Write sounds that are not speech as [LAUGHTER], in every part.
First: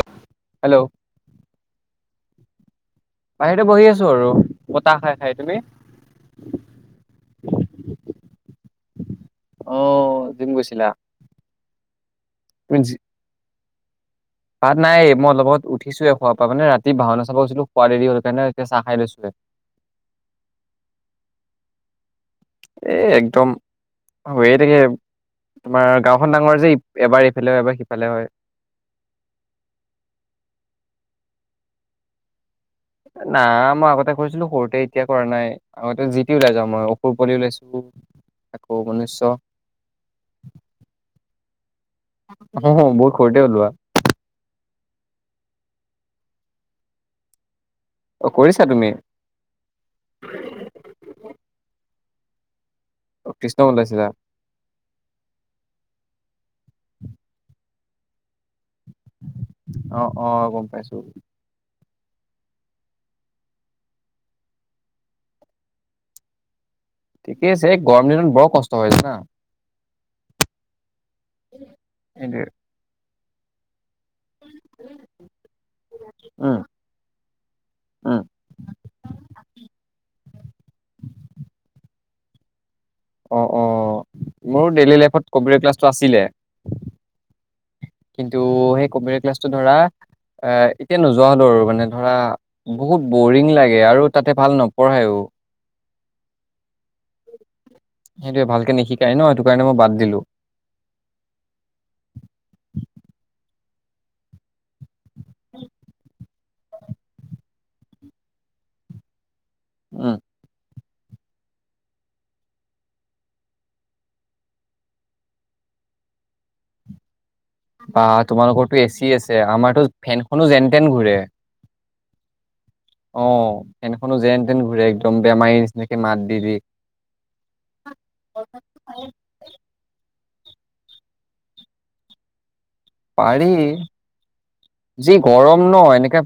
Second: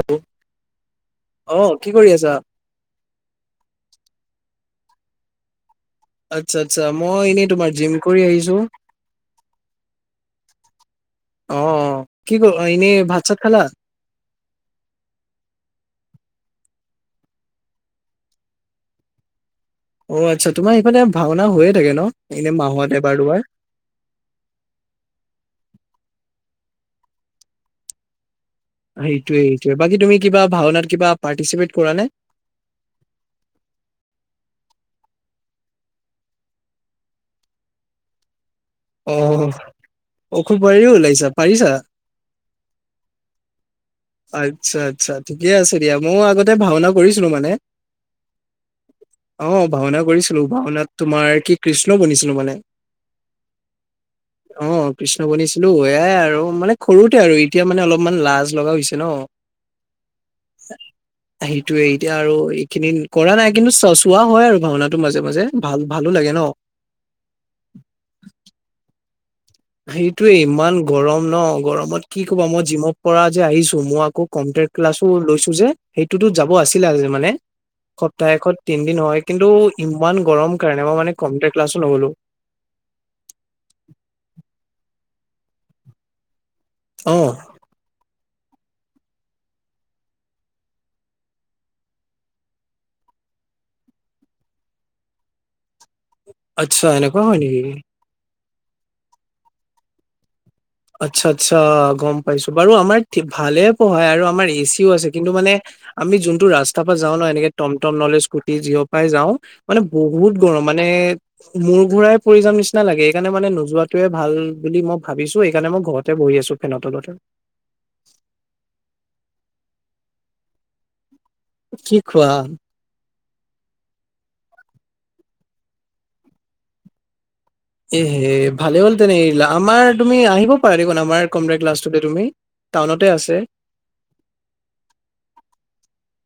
হেল' hello আহ কি কৰি আছা। বাহিৰতে বহি আছো আৰু বতাহ খাই খাই তুমি। আচ্ছা আচ্ছা মই এনেই তোমাৰ জিম কৰি আহিছো। অ জিম গৈছিলা। অ কি ক এনে ভাত চাত খালা। পাত নাই মই অলপত উঠিছোয়ে খোৱাৰ পৰা মানে ৰাতি ভাওনা চাব গৈছিলো খোৱা দেৰি হল কাৰণে এতিয়া চাহ খাই লৈছোয়ে। অ আচ্ছা তোমাৰ ইফালে ভাওনা হৈয়ে থাকে ন। এনে মাহত এ এবাৰ দুবাৰ একদম তাকে তোমাৰ গাঁওখন ডাঙৰ যে। এবাৰ ইফালে হয় এবাৰ সিফালে হয়। সেইটোৱে এইটোৱে বাকী তুমি কিবা ভাওনাত কিবা পাৰ্টিচিপেট কৰা নে। না মই আগতে কৰিছিলো সৰুতে এতিয়া কৰা নাই আগতে যি তি ওলাই যাওঁ মই অসুৰ পোৱালি ওলাইছো। আকৌ অ মনুষ্য অসুৰ পোৱালি ওলাইছা পাৰিছা। অ বহুত সৰুতে ওলোৱা আতছা আতছা ঠিকে আছে দিয়া ময়ো আগতে ভাওনা কৰিছিলো মানে অ কৰিছা তুমি অ ভাওনা কৰিছিলো ভাওনাত তোমাৰ কি কৃষ্ণ বনিছি কিনো মানে অ কৃষ্ণ বন ওছে। অ কৃষ্ণ বনিছিলো এয়াই আৰু মানে সৰুতে আৰু এতিয়া মানে অলপমান লাজ লগা হৈছে। অ অ অ গম পাইছো সেইটোৱেই। এতিয়া আৰু এইখিনি কৰা নাই কিন্তু চ চোৱা হয় আৰু ভাওনাটো মাজে মাজে ভাল ভালো লাগে ন। ঠিকেই আছে গৰম দিনত বৰ কষ্ট হয় জানা। সেইটোয়ে ইমান গৰম ন গৰমত কি সেইটোৱে কবা মই জিমৰ পৰা যে আহিছো মই। আকৌ কনটে ক্লাছো লৈছো যে সেইটোতো যাব উম আছিলে মানে। উম সপ্তাহত তিন দিন হয় কিন্তু ইমান গৰম কাৰণে মই মানে কনটে ক্লাছো নগলো। অ অ মোৰ ডেইলী লাইফত কম্পিউটাৰ ক্লাছটো আছিলে। অহ। কিন্তু সেই কম্পিউটাৰ ক্লাছটো ধৰা। এ এতিয়া নোযোৱা হ'লো আৰু মানে ধৰা বহুত বৰিং লাগে আৰু তাতে ভাল নপঢ়ায়ও। আচ্ছা এনে কোৱা হয় নেকি। সেইটোৱে ভালকে নিশিকাই ন সেইটো কাৰণে মই বাদ দিলো। আচ্ছা আচ্ছা গম পাইছো বাৰু আমাৰ ভালে পঢ়ায় আৰু আমাৰ এ। ও আছে কিন্তু মানে আমি যোনটো ৰাস্তাৰ পৰা যাওঁ ন এনেকে টমটম নহলে স্কুটি যিহৰ পৰাই যাওঁ মানে উম বহুত গৰম মাত মানে মোৰ ঘোৰাই পৰি যাম নিচিনা লাগে এইকাৰণে মানে নোযোৱাতোয়ে ভাল বুলি মই ভাবিছো সেইকাৰণে মই ঘৰতে বহি আছো ফেনৰ তলতে বা তোমালোকতো এচি আছে আমাৰতো ফেনখনো যেন তেন ঘুৰে কি কোৱা অ ফেনখনো যেন তেন ঘূৰে একদম বেমাৰী নিচিনাকে মাত দি দি এহে ভালে হ'ল তেনে এৰিলা আমাৰ তুমি আহিব পৰা দেখুন আমাৰ কম্পিউটাৰ ক্লাষ্ট তোলে তুমি টাউনতে আছে। পাৰি যি গৰম ন এনেকে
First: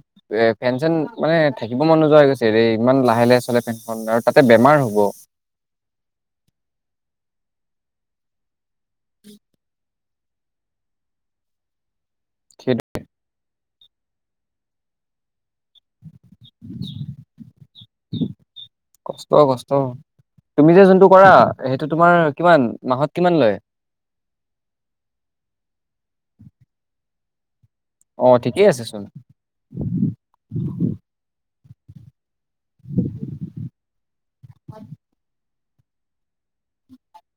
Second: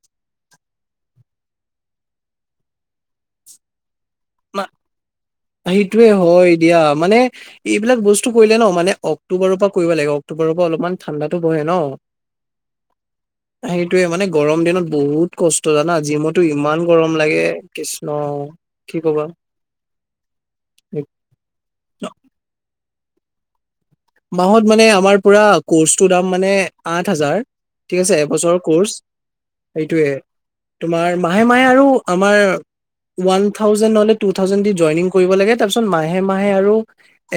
এ ফেন চেন মানে থাকিব মন নোযোৱা হৈ গৈছেৰে ইমান লাহে লাহে চলে ফেনখন আৰু তাতে বেমাৰ হ'ব সেইটোৱে হয় দিয়া মানে এইবিলাক বস্তু কৰিলে ন মানে অক্টোবৰৰ পৰা কৰিব লাগে অক্টোবৰৰ পৰা অলপমান ঠাণ্ডাতো বহে ন সেইটো সেইটোয়ে মানে গৰম দিনত বহুত কষ্ট জানা জিমত টো ইমান গৰম লাগে কৃষ্ণ কি কবা কষ্ট কষ্ট তুমি যে যোনটো কৰা সেইটো তোমাৰ কিমান মাহত কিমান লয় মাহত মানে আমাৰ পুৰা কৰ্চটোৰ দাম মানে আঠ হাজাৰ ঠিক আছে অ', এবছৰৰ ঠিকেই আছে কৰ্চ চোন সেইটোয়ে তোমাৰ মাহে মাহে আৰু আমাৰ ওৱান থাউজেনড নহলে টু থাউজেনড দি জইনিং কৰিব লাগে তাৰপিছত মাহে মাহে আৰু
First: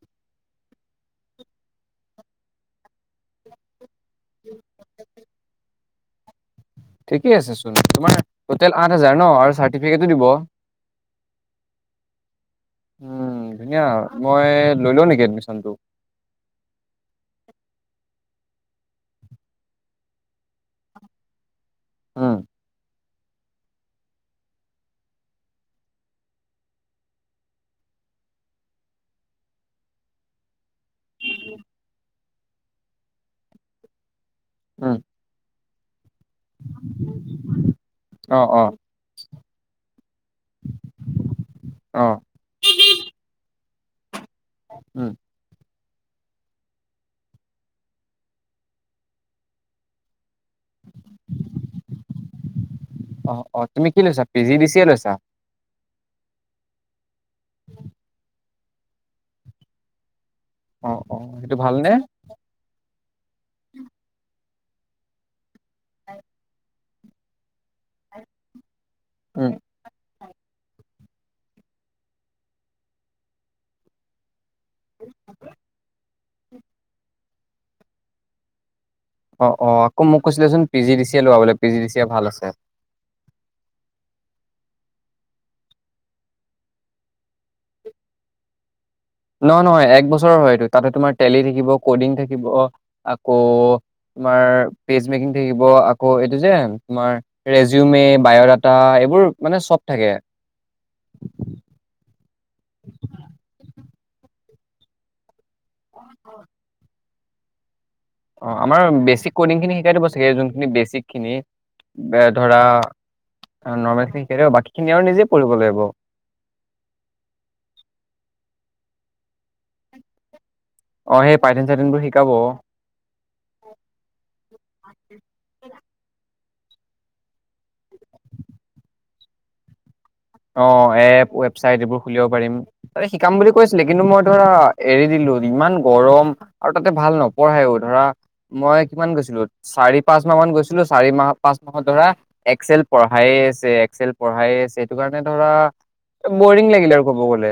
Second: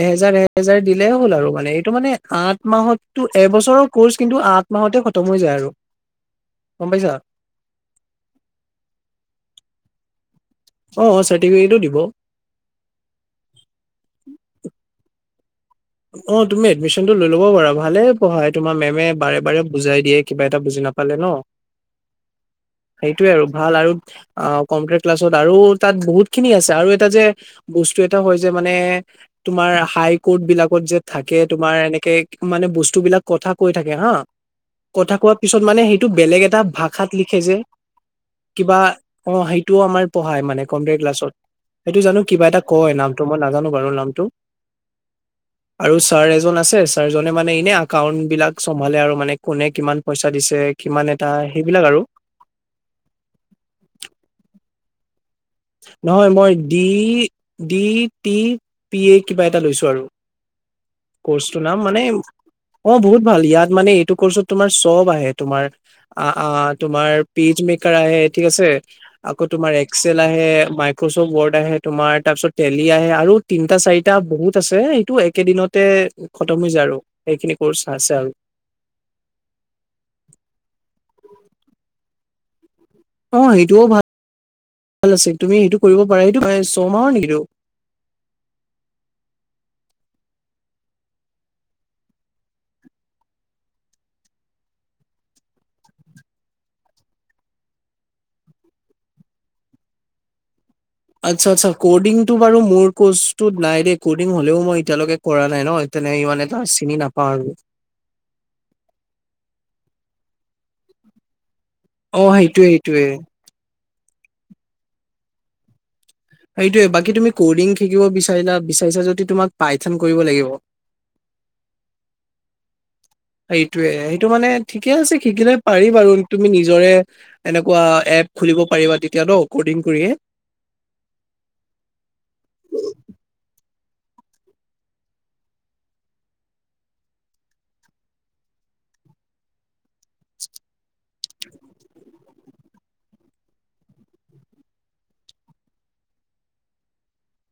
এহেজাৰ এহেজাৰ দিলেই হ'ল আৰু মানে এইটো মানে আঠ মাহতটো এবছৰৰ কৰ্চ কিন্তু আঠ মাহতে খতম হৈ যায় আৰু গম পাইছা ঠিকেই আছে চোন তোমাৰ টোতেল আঠ হাজাৰ ন আৰু চাৰ্টিফিকেট দিব উম অ চাৰ্টিফিকেটো দিব ধুনীয়া মই লৈ লও নেকি এডমিচন অ তুমি এডমিশ্যনতটো লৈ ল'ব পাৰা ভালে পঢ়াই তোমাৰ মেমে বাৰে বাৰে বুজাই দিয়ে কিবা এটা বুজি নাপালে ন ওম সেইটোৱে আৰু ভাল আৰু অ কম্পিউটাৰ ক্লাছত আৰু তাত বহুত খিনি আছে আৰু এটা যে ব স্তু এটা হয় যে মানে তোমাৰ হাইকৰ্ট বিলাক যে থাকে তোমাৰ এনেকে মানে বস্তু বিলাক কথা কৈ থাকে হা উম, কথা কোৱা পিছত টো বেলেগ এটা ভাষাত লিখে যে অ', অ', কিবা অ সেইটোও আমাৰ পঢ়ায় মানে কম্পিউটাৰ ক্লাছত। সেইটো জানো অ', কিবা এটা কয় নামটো মই নাজানো বাৰু নামটো। উম। আৰু ছাৰ এজন আছে ছাৰজনে মানে এনে একাউণ্ট বিলাক চম্ভালে আৰু মানে কোনে কিমান পইচা। দিছে কিমান এটা সেইবিলাক আৰু অ অ তুমি কি লৈছা পি জি দি চিয়ে লৈছা নহয় মই ডি ডি টি পি এ কিবা এটা লৈছো আৰু অ', অ', সেইটো কৰ্চটো নাম ভালনে? মানে অ বহুত ভাল ইয়াত মানে এইটো কৰ্চত তোমাৰ চব আহে তোমাৰ আ আ তোমাৰ পেজ মেকাৰ আহে ঠিক আছে আকৌ উম, তোমাৰ এক্সেল আহে মাইক্ৰ'ছফ্ট ৱৰ্ড আহে তোমাৰ তাৰপিছত টেলি আহে আৰু তিনটা চাৰিটা বহুত আছে এইটো একেইদিনতে খতম হৈ যায় আৰু সেইখিনি কৰ্চ আছে আৰু অ অ আকৌ মোক কৈছিলেচোন পি জি ডি চিয়ে লবা বোলে পি জি ডি চিয়ে ভাল আছে অ সেইটোও ভাল ভাল আছিল তুমি সেইটো কৰিব পাৰা সেটো ছমাহৰ নেকি সেইটো নহয় নহয় এক বছৰৰ হয় এটো তাতে তোমাৰ টেলি থাকিব কডিং থাকিব আকৌ তোমাৰ পেজ মেকিং থাকিব আকৌ এইটো যে তোমাৰ ৰেজিউমে বায়ডাটা এইবোৰ মানে চব থাকে [UNINTELLIGIBLE] আচ্ছা আচ্ছা ক'ডিংটো বাৰু মোৰ কৰ্চটোত নাই দেই ক'ডিং হ'লেও মই এতিয়ালৈকে কৰা নাই ন। তেনে ইমান এটা চিনি নাপাওঁ আৰু। অ আমাৰ বেচিক কডিং খিনি শিকাই দিব চাগে যোনখিনি বেচিক খিনি। অ এ ধৰা সেইটোয়ে সেইটোয়ে নৰ্মেলি শিকাই দিব বাকী খিনি আৰু নিজে কৰিব লাগিব। সেইটোৱে বাকী তুমি কডিং শিকিব বিচাৰা বিচাৰিছা যদি তোমাক পাইথান কৰিব লাগিব। অ সেই পাইটিন চাইটিন বোৰ শিকাব। এইটোৱে সেইটো মানে ঠিকে আছে শিকিলে পাৰিম আৰু। তুমি নিজৰে এনেকোৱা এপ খুলিব পাৰিবা তেতিয়াতৌ কৰ্ডিং কৰিয়ে। অ এপ ৱেবচাইট এইবোৰ খুলিব পাৰিম ত শিকাম বুলি কৈছে। ছিলে কিন্তু মই ধৰা এৰি দিলো ইমান গৰম আৰু তাতে ভাল নপঢ়াইও ধৰা। মই কিমান গৈছিলো চাৰি পাঁচ মাহ মান গৈছিলো চাৰি মাহ পাঁচ মাহত ধৰা এক্স এল পঢ়াই। চে এক্লেল পঢ়াইয়ে আছে সেইটো কাৰণে ধৰা বৰিং লাগিলে আৰু ক'ব গ'লে।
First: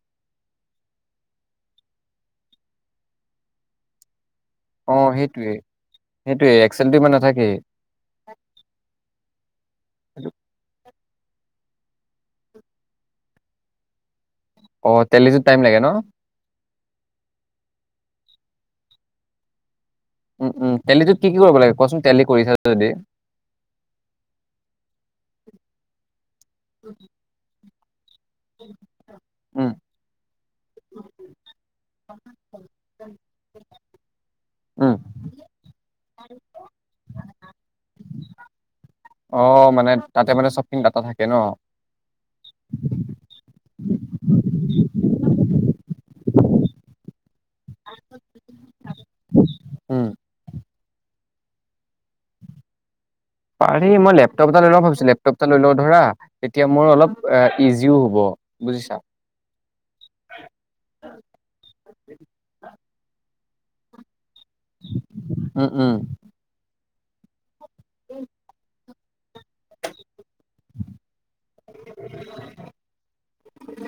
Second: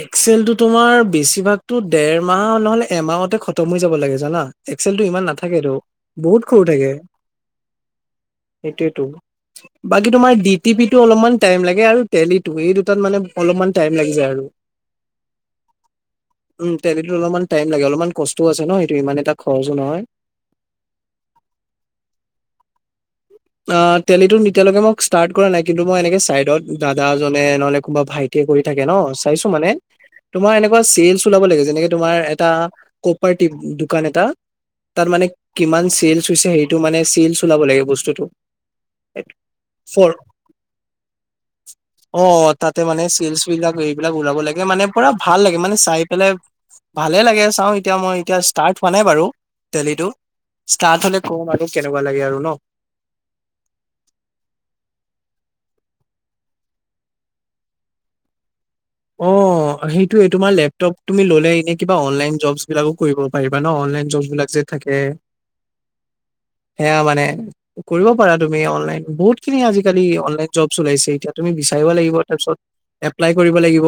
এক্সেল টো তোমাৰ বেছিভাগতো ডেৰমাহ নহলে এমাহতে খতম হৈ যাব লাগে জানা। এক্সেলটো অ', ইমান সেইটোয়ে নাথাকেতো বহুত সেইটোয়ে সৰু থাকে। এক্সেলটো ইমান নাথাকেই। সেইটোৱেতো বাকী তোমাৰ ডি টি পি। টো অলপমান টাইম লাগে আৰু টেলীতো এই দুটাত মানে অলপমান টাইম লাগি যায় আৰু। অ', টেলিটোত টাইম লাগে ন উম টেলিতো অলপমান টাইম লাগে অলপমান। কষ্টও আছে ন সেইটো ইমান এটা খৰচো নহয়। উম উম টেলিতো কি কি কৰিব লাগে কচোন টেলি কৰিছা যদি। অ তেলীটোত এতিয়ালৈকে মোক ষ্টাৰ্ট কৰা নাই কিন্তু মই এনেকে চাইডত দাদাজনে নহলে কোনোবা ভাইট। টিয়ে কৰি থাকে ন চাইছো মানে। উম, তোমাৰ এনেকোৱা চেলছ ওলাব লাগে যেনেকে তোমাৰ এটা কপাৰ্টি দোকান এটা। উম, তাত মানে কিমান চেলচ হৈছে সেইটো মানে চেলচ ওলাব লাগে বস্তুটো। অ মানে ফৰ তাতে মানে শ্বপিং কটা থাকে ন। অ তাতে মানে চিলচ বিলাক এইবিলাক ওলাব লাগে মানে পুৰা ভাল লাগে মানে চাই পেলাই। ভালে লাগে চাওঁ এতিয়া মই এতিয়া ষ্টাৰ্ট হোৱা নাই বাৰু উম। টেলিতো। ষ্টাৰ্ট হলে কম আৰু কেনেকোৱা লাগে আৰু ন। পাৰি মই লেপটপ এটা লৈ লওঁ ভাবিছো, লেপটপ এটা লৈ লওঁ ধৰা তেতিয়া মোৰ অলপ ইজিও হ'ব। বুজিছা অ সেইটোৱে তোমাৰ লেপটপ তুমি ল'লে এনেই কিবা অনলাইন জব বিলাকো কৰিব-। পাৰিবা ন' অনলাইন জব বিলাক যে থাকে। উম, উম। সেয়া মানে-। কৰিব পাৰা তুমি অনলাইন বহুত-। খিনি আজিকালি অনলাইন জব চলাইছে এতিয়া তুমি বিচাৰি লাগিব তাৰপিছত এপ্লাই কৰিব লাগিব।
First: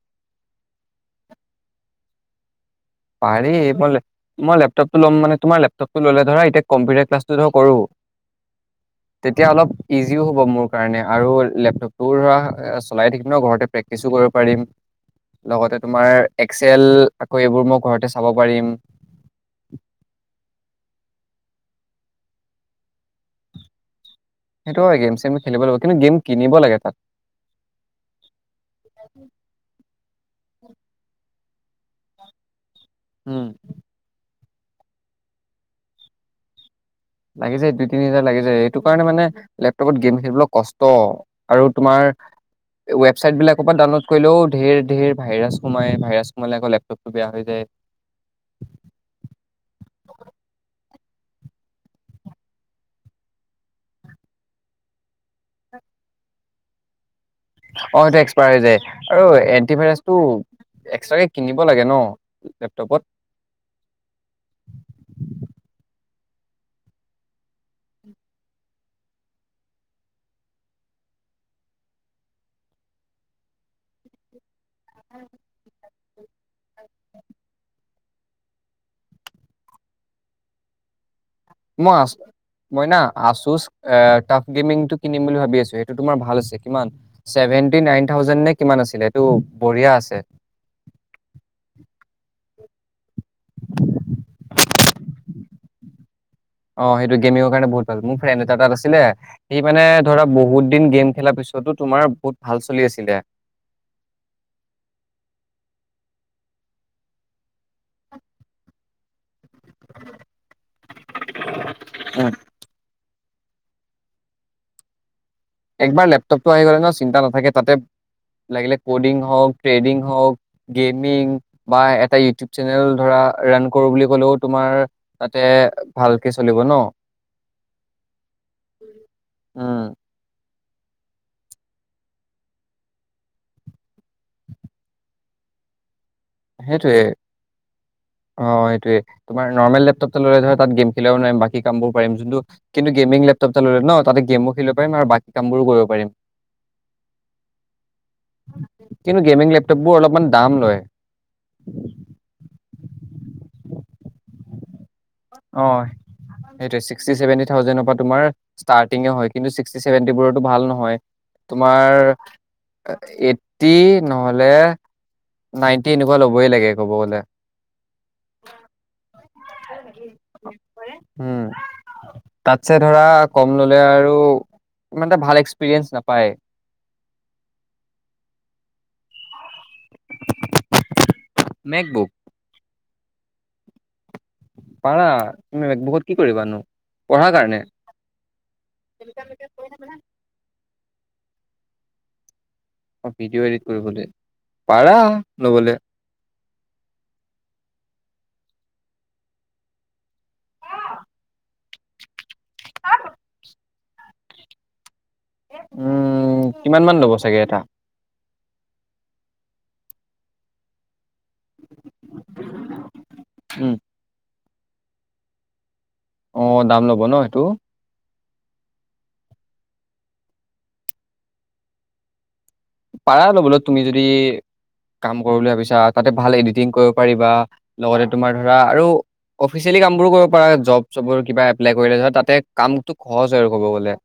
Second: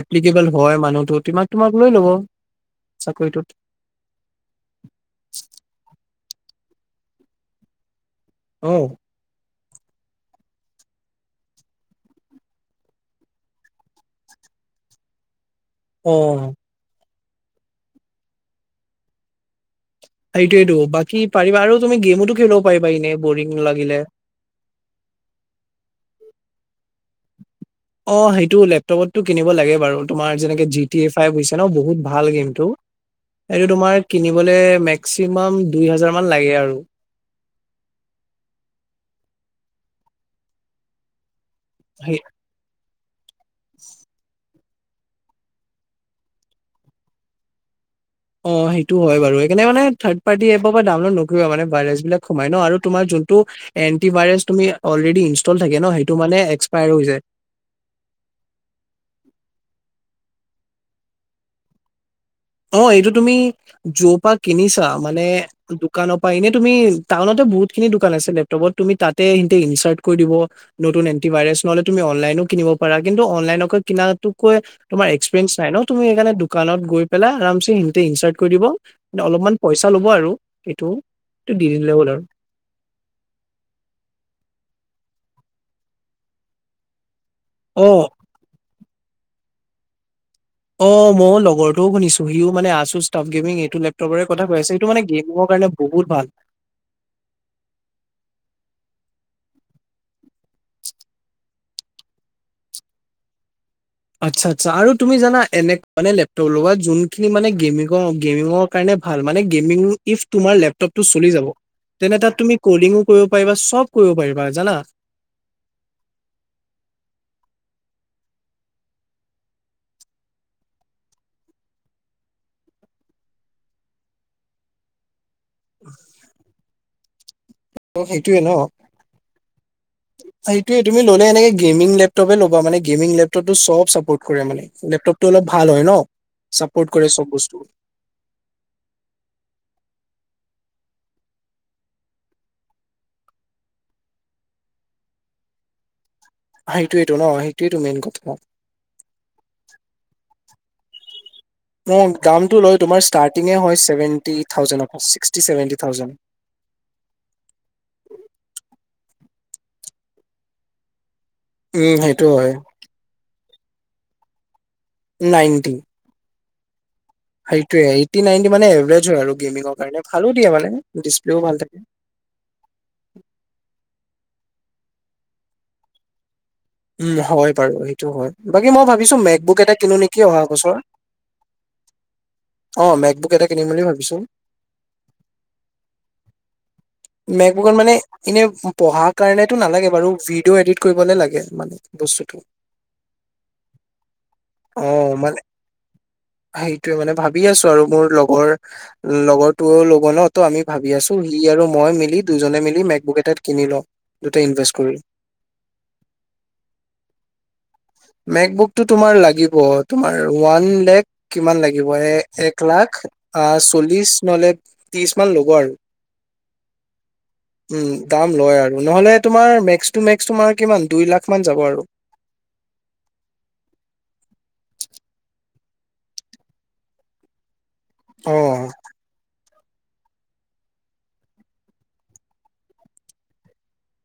এপ্লি কিবল হয় মানুহ টো তোমাক তোমাক লৈ ল'ব। চাকৰিটোত পাৰি মই মই লেপটপটো ল'ম মানে তোমাৰ লেপটপ টো ল'লে ধৰা- কম্পিউটাৰ ক্লাছল টো কৰো অ তেতিয়া অলপ- ইজিও হ'ব মোৰ কাৰণে আৰু লেপটপটোও ধৰা চলাই থাকিম ন' ঘৰতে প্ৰেক্টিচো কৰিব পাৰিম। [UNINTELLIGIBLE] লগতে অ তোমাৰ এক্সেল, আকৌ এইবোৰ মই ঘৰতে চাব পাৰিম। সেইটোয়ে টো বাকী পাৰিবা আৰু তুমি গেমতো খেলিব পাৰিবা এনেই বৰিং লাগিলে। সেইটো হয় গেম চেম খেলিব লাগিব কিন্তু গেম কিনিব লাগে তাত অঁ সেইটো লেপটপ টো কিনিব লাগে বাৰু। তোমাৰ যেনে-। ন' বহুত ভাল গেমটো। এইটো তোমাৰ কিনিব-। মেক্সিমাম দুই হাজাৰ মান লাগে আৰু। লাগি যায়। দুই, তিনি হাজাৰ লাগি যায়। এইটো কাৰণে মানে লেপটপত গেম খেলিবলৈ কষ্ট। আৰু তোমাৰ সেই ৱেব চাইট বিলাক পৰা ডাউনলোড কৰিলেও-। ধেৰ ধেৰ ভাইৰাছ সোমাই ভাইৰাছ সোমালে আকৌ লেপটপটো বেয়া হৈ যায়। অঁ সেইটো হয় বাৰু। সেইকাৰণে মানে থাড পাৰ্টি এপৰ পৰা ডাউনলোড নকৰিবা মানে ভাইৰাছ বিলাক সোমাই ন'। আৰু তোমাৰ- যোনটো এন টি ভাইৰাছ তুমি অলৰেডি ইষ্টতল থাকে ন'এক্সপায়াৰ হৈ যাই। অ এক্সপায়াৰ হৈ যায়। আৰু এন্টিভাইৰাছটো এক্সট্ৰাৰকে কিনিব লাগে ন'? অঁ লেপটপত এইটো তুমি জৰ পৰা কিনিছা মানে দোকানত-। এনেই তুমি টাউনত টো বহুতখিনি দোকান আছে লেপটপতৰ তুমি তা'তে ইনচাৰ্ট কৰিব দিব। নতুন- ভাইৰাছ নহ'লে তুমি অনলাইনো কিনিব পাৰা কিন্তু অনলাইনক কিনা তো'ত কৈ- তোমাৰ এক্সপেৰিমেণ্ট নাই ন' তুমি সেইকাৰণে দোকানত গৈ- পেলাই আৰামচে ইনচাৰ্ট কৰি দিব অলপমান পইচা ল'ব আৰু এইটো। এইটো দি দিলে মই হ'ল আছো আৰু মই না আছোচ টাৰ্ফ গেমিং টো কিনিম বুলি- ভাবি আছো সেইটো কিমান চেভেন্ডটি অ নাইট্ৰ থাউজেণ্ড নে - কিমান আছিলে এইটো বঢ়িয়া আছে। অ মইও লগৰটোও শুনিছো সিও মানে আছোছ ষ্টোফ গেমিং এইটো লেপটপৰৰে কথা কৈ আছে সিটো মানে গেমিঙৰ- কাৰণে বহুত ভাল। অ সেইটো গেমিংঙৰ কাৰণে বহুত ভাল মোৰ ফ্ৰেণ্ড এটা তাত আছিলে সি মানে ধৰা বহুত দিন গেম খেলাৰ পিছত- টো তোমাৰ বহুত ভাল চলি আছিলে। ' [UNINTELLIGIBLE] আচ্ছা আচ্ছা। আৰু তুমি জানা এনেই মানে লেপটপ লগোৱা যোনখিনি মানে গেমিঙ গেমিঙৰ কাৰণে- ভাল মানে গেমিংঙৰ ইফ তোমাৰ লেপটপ তো চলি জাব। তেনে তা'ত তুমি কলিঙো কৰিব পাৰিবা চব কৰিব পাৰিবা জানা। একবাৰ লেপটপ টো আহি গ'লে ন' চিন্তা নাথাকে। তা'তে- লাগিলে ক'ডিং হওঁক, ট্ৰেডিং হওঁক, গেমিং বা এটা ইউটিউব চেনেল ধৰা- ৰাণ কৰো বুলি ক'লেও তোমাৰ তা'তে ভালকে চলিব ন'। সেইটোৱে ন'। উম সেইটোৱেই। তুমি ল'লে এনেই গেমিং লেপটপে ল'বা মানে লেপটপ টো চব চাপৰ্ট কৰে মানে। লেটপটো অলপ- ভাল হয় ন'। চাপৰ্ট সেইটোৱে কৰে চব বস্তু অঁ সেইটোৱে তোমাৰ নৰ্মেল লেপটপ- ধৰা তা'ত গেম খেলিব নোৱাৰিম বাকী কামও পাৰি যোনটো কিন্তু গেমিং লেপটপ টা ল'লে ন' তা'তে গেম খেলিব পাৰিম আৰু বাকী কাম বোৰো কৰিব পাৰিম। সেইটোৱে টো ন' সেইটোৱেই মেইন কথা ন'। মেকবোকবোৰ অলপমান দাম লয়। অ দামটো লয় তোমাৰ ইষ্টণ্টিঙে হয় ছেভেন্টি থাউজেণ্ড। ছিক্সটি ছেভেন্টি অঁ চীক্স, ছেভেন্টি থাউজেণ্ড পৰা তোমাৰ ষ্টাৰিং হয়। কিন্ত ছিক্সটি চেভেটিবোৰতো ভাল নহয় তোমাৰ। উম সেইটো হয় ফটি নহলে নাইনটি এনেকুৱা ল'বই লাগে। ক'ব গ'লে সেইটোৱে এইটি নাইনটি মানে এভাৰেজ হয় আৰু গেমিঙৰ কাৰণে। ভালো দিয়ে মানে ডিচপ্লেও উম ভাল থাকে। তাতছে ধৰা কম ললে আৰু। ত ইমানটা ভাল এক্সপৰিয়েঞ্চ নাপায়। উম হয় বাৰু সেইটো হয় বাকী মই ভাবিছো মেকবুক এটা কিনো নেকি অহা বছৰ, মেকবুক অ মেক্স বুক এটা কিনিম বুলি ভাবিছো। পাৰা তুমি বেগ বহুত কি কৰিবানো। পঢ়াৰ কাৰণে মেক্সবুক মানে এনে পঢ়াৰ কাৰণেতটো নালাগে বাৰু ভিডিঅ' এডিট কৰিবলে লাগে। মানে বস্তুটো। অ ভিডিঅ' এডিট কৰিবলৈ পাৰা লবলে। সেইটোয়ে মানে ভাবি আছো আৰু মোৰ। লগৰ লগৰ তোৱয়েও ল'ব ন ত আমি ভাবি আছো সি আৰু মই মিলি দুজনে মিলি মেক বোক এটা কিনি লও দুটা ইনভে কৰি। উম কিমান মান ল'ব চাগে এটা। মেক বুকতটো তোমাৰ লাগিব তোমাৰ ওৱান লেখ। কিমান লাগিব এ এক লাখ আহ উম চল্লিশ নহলে ত্ৰিশ মান ল'ব আৰু। অ দাম ল'ব ন সেইটো। উম দাম লয় আৰু নহলে তোমাৰ মেক্স টু মেক্স তোমাৰ কিমান দুই লাখ মান যাব আৰু। পাৰা ল'বলৈ তুমি যদি, কাম কৰিব বুলি ভাবিছা তাতে ভাল এডিটিং কৰিব পাৰিবা। লগতে তোমাৰ অ ধৰা আৰু। অফিচিয়েলি কাম বোৰো কৰিব পাৰা জব চব কিবা এপ্লাই কৰিলে ধৰ তাতে কামটো সহজ হয় আৰু ক'ব গ'লে।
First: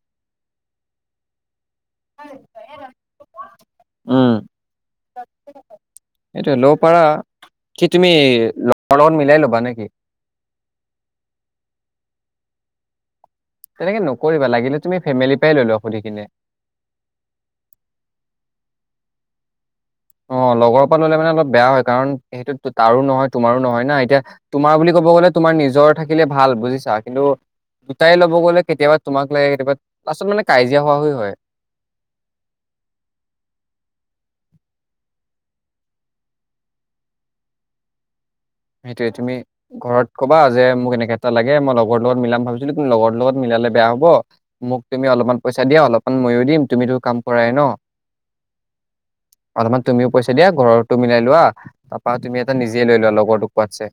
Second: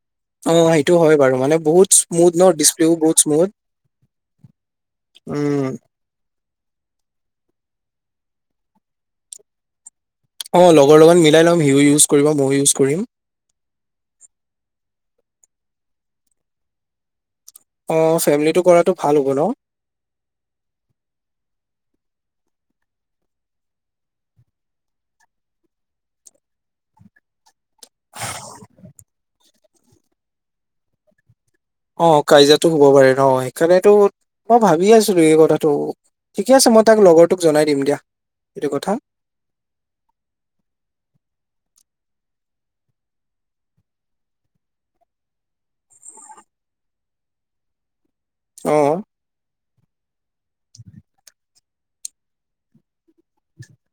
অ সেইটো হয় বাৰু নো বহুত স্মুদ ন ডিছপ্লেও বহুত। বত উম উম। এইটোয় ল'ব পাৰা কি তুমি লগৰ লগত মিলাই ল'বা নেকি। অ লগৰ লগত মিলাই লম সিও ইউজ কৰিব ময়ো ইউজ কৰিম। তেনেকে নকৰিবা লাগিলে তুমি ফেমিলি পৰাই ললো সুধি কিনে। অ ফেমিলিটো কৰাতটো ভাল হ'ব ন। অ লগৰৰ পৰা ললে মানে অলপ বেয়া হয় কাৰণ সেইটো তাৰো নহয় তোমাৰো নহয় না এতিয়া তোমাৰ বুলি ক। ক'ব গলে তোমাৰ নিজৰ থাকিলে ভাল বুজিছা কিন্তু। দুটাই ল'ব গ'লে কেতিয়াবা তোমাক লাগে কেতিয়াবা লাছত মানে কাজিয়া হোৱাহ হয় অ কাজিয়া হব পাৰে ন সেইকাৰণেতো মই ভাবি আছিলো এই কথাটো ঠিকে আছে। মই তাক লগৰটোক জনাই দিম দিয়া। এইটো কথা সেইটোয়ে তুমি ঘৰত কবা যে মোক এনেকাে এটা লাগে মই লগৰ লগত মিলাম ভাবছিলো তুমি লগৰ লগত মিলালে বে হব, মোক তুমি অলপমান পইচা দিয়া অলপমান ময়ো দিম তুমি টো কাম কৰাই ন। আহ। অলপমান তুমিও পইচা দিয়া ঘৰৰত তো মিলাই লোৱা তাৰপৰা তুমি এটা নিজে লৈ লোৱা লগৰটোক কোৱাতছে।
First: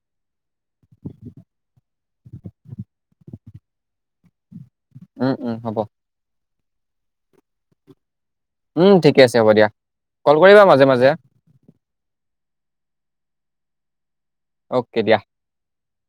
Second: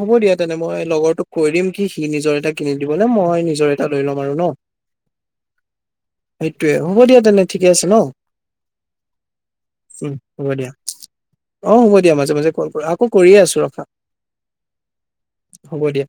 হ'ব দিয়া তেনে মই লগৰটোক কৈ দিম কি সি নিজৰ এটা কিনি দিবনে মই নিজৰ এটা লৈ লম আৰু ন। উম উম হ'ব। সেইটোৱে হ'ব দিয়া তেনে ঠিকে আছে ন। উম ঠিকে আছে হ'ব দিয়া উম কল হ'ব কৰিবা দিয়া, মাজে মাজে অ হ'ব দিয়া মাজে মাজে কল কৰ। আকো কৰিয়ে আছো ৰখা। অ'কে দিয়া। হ'ব দিয়া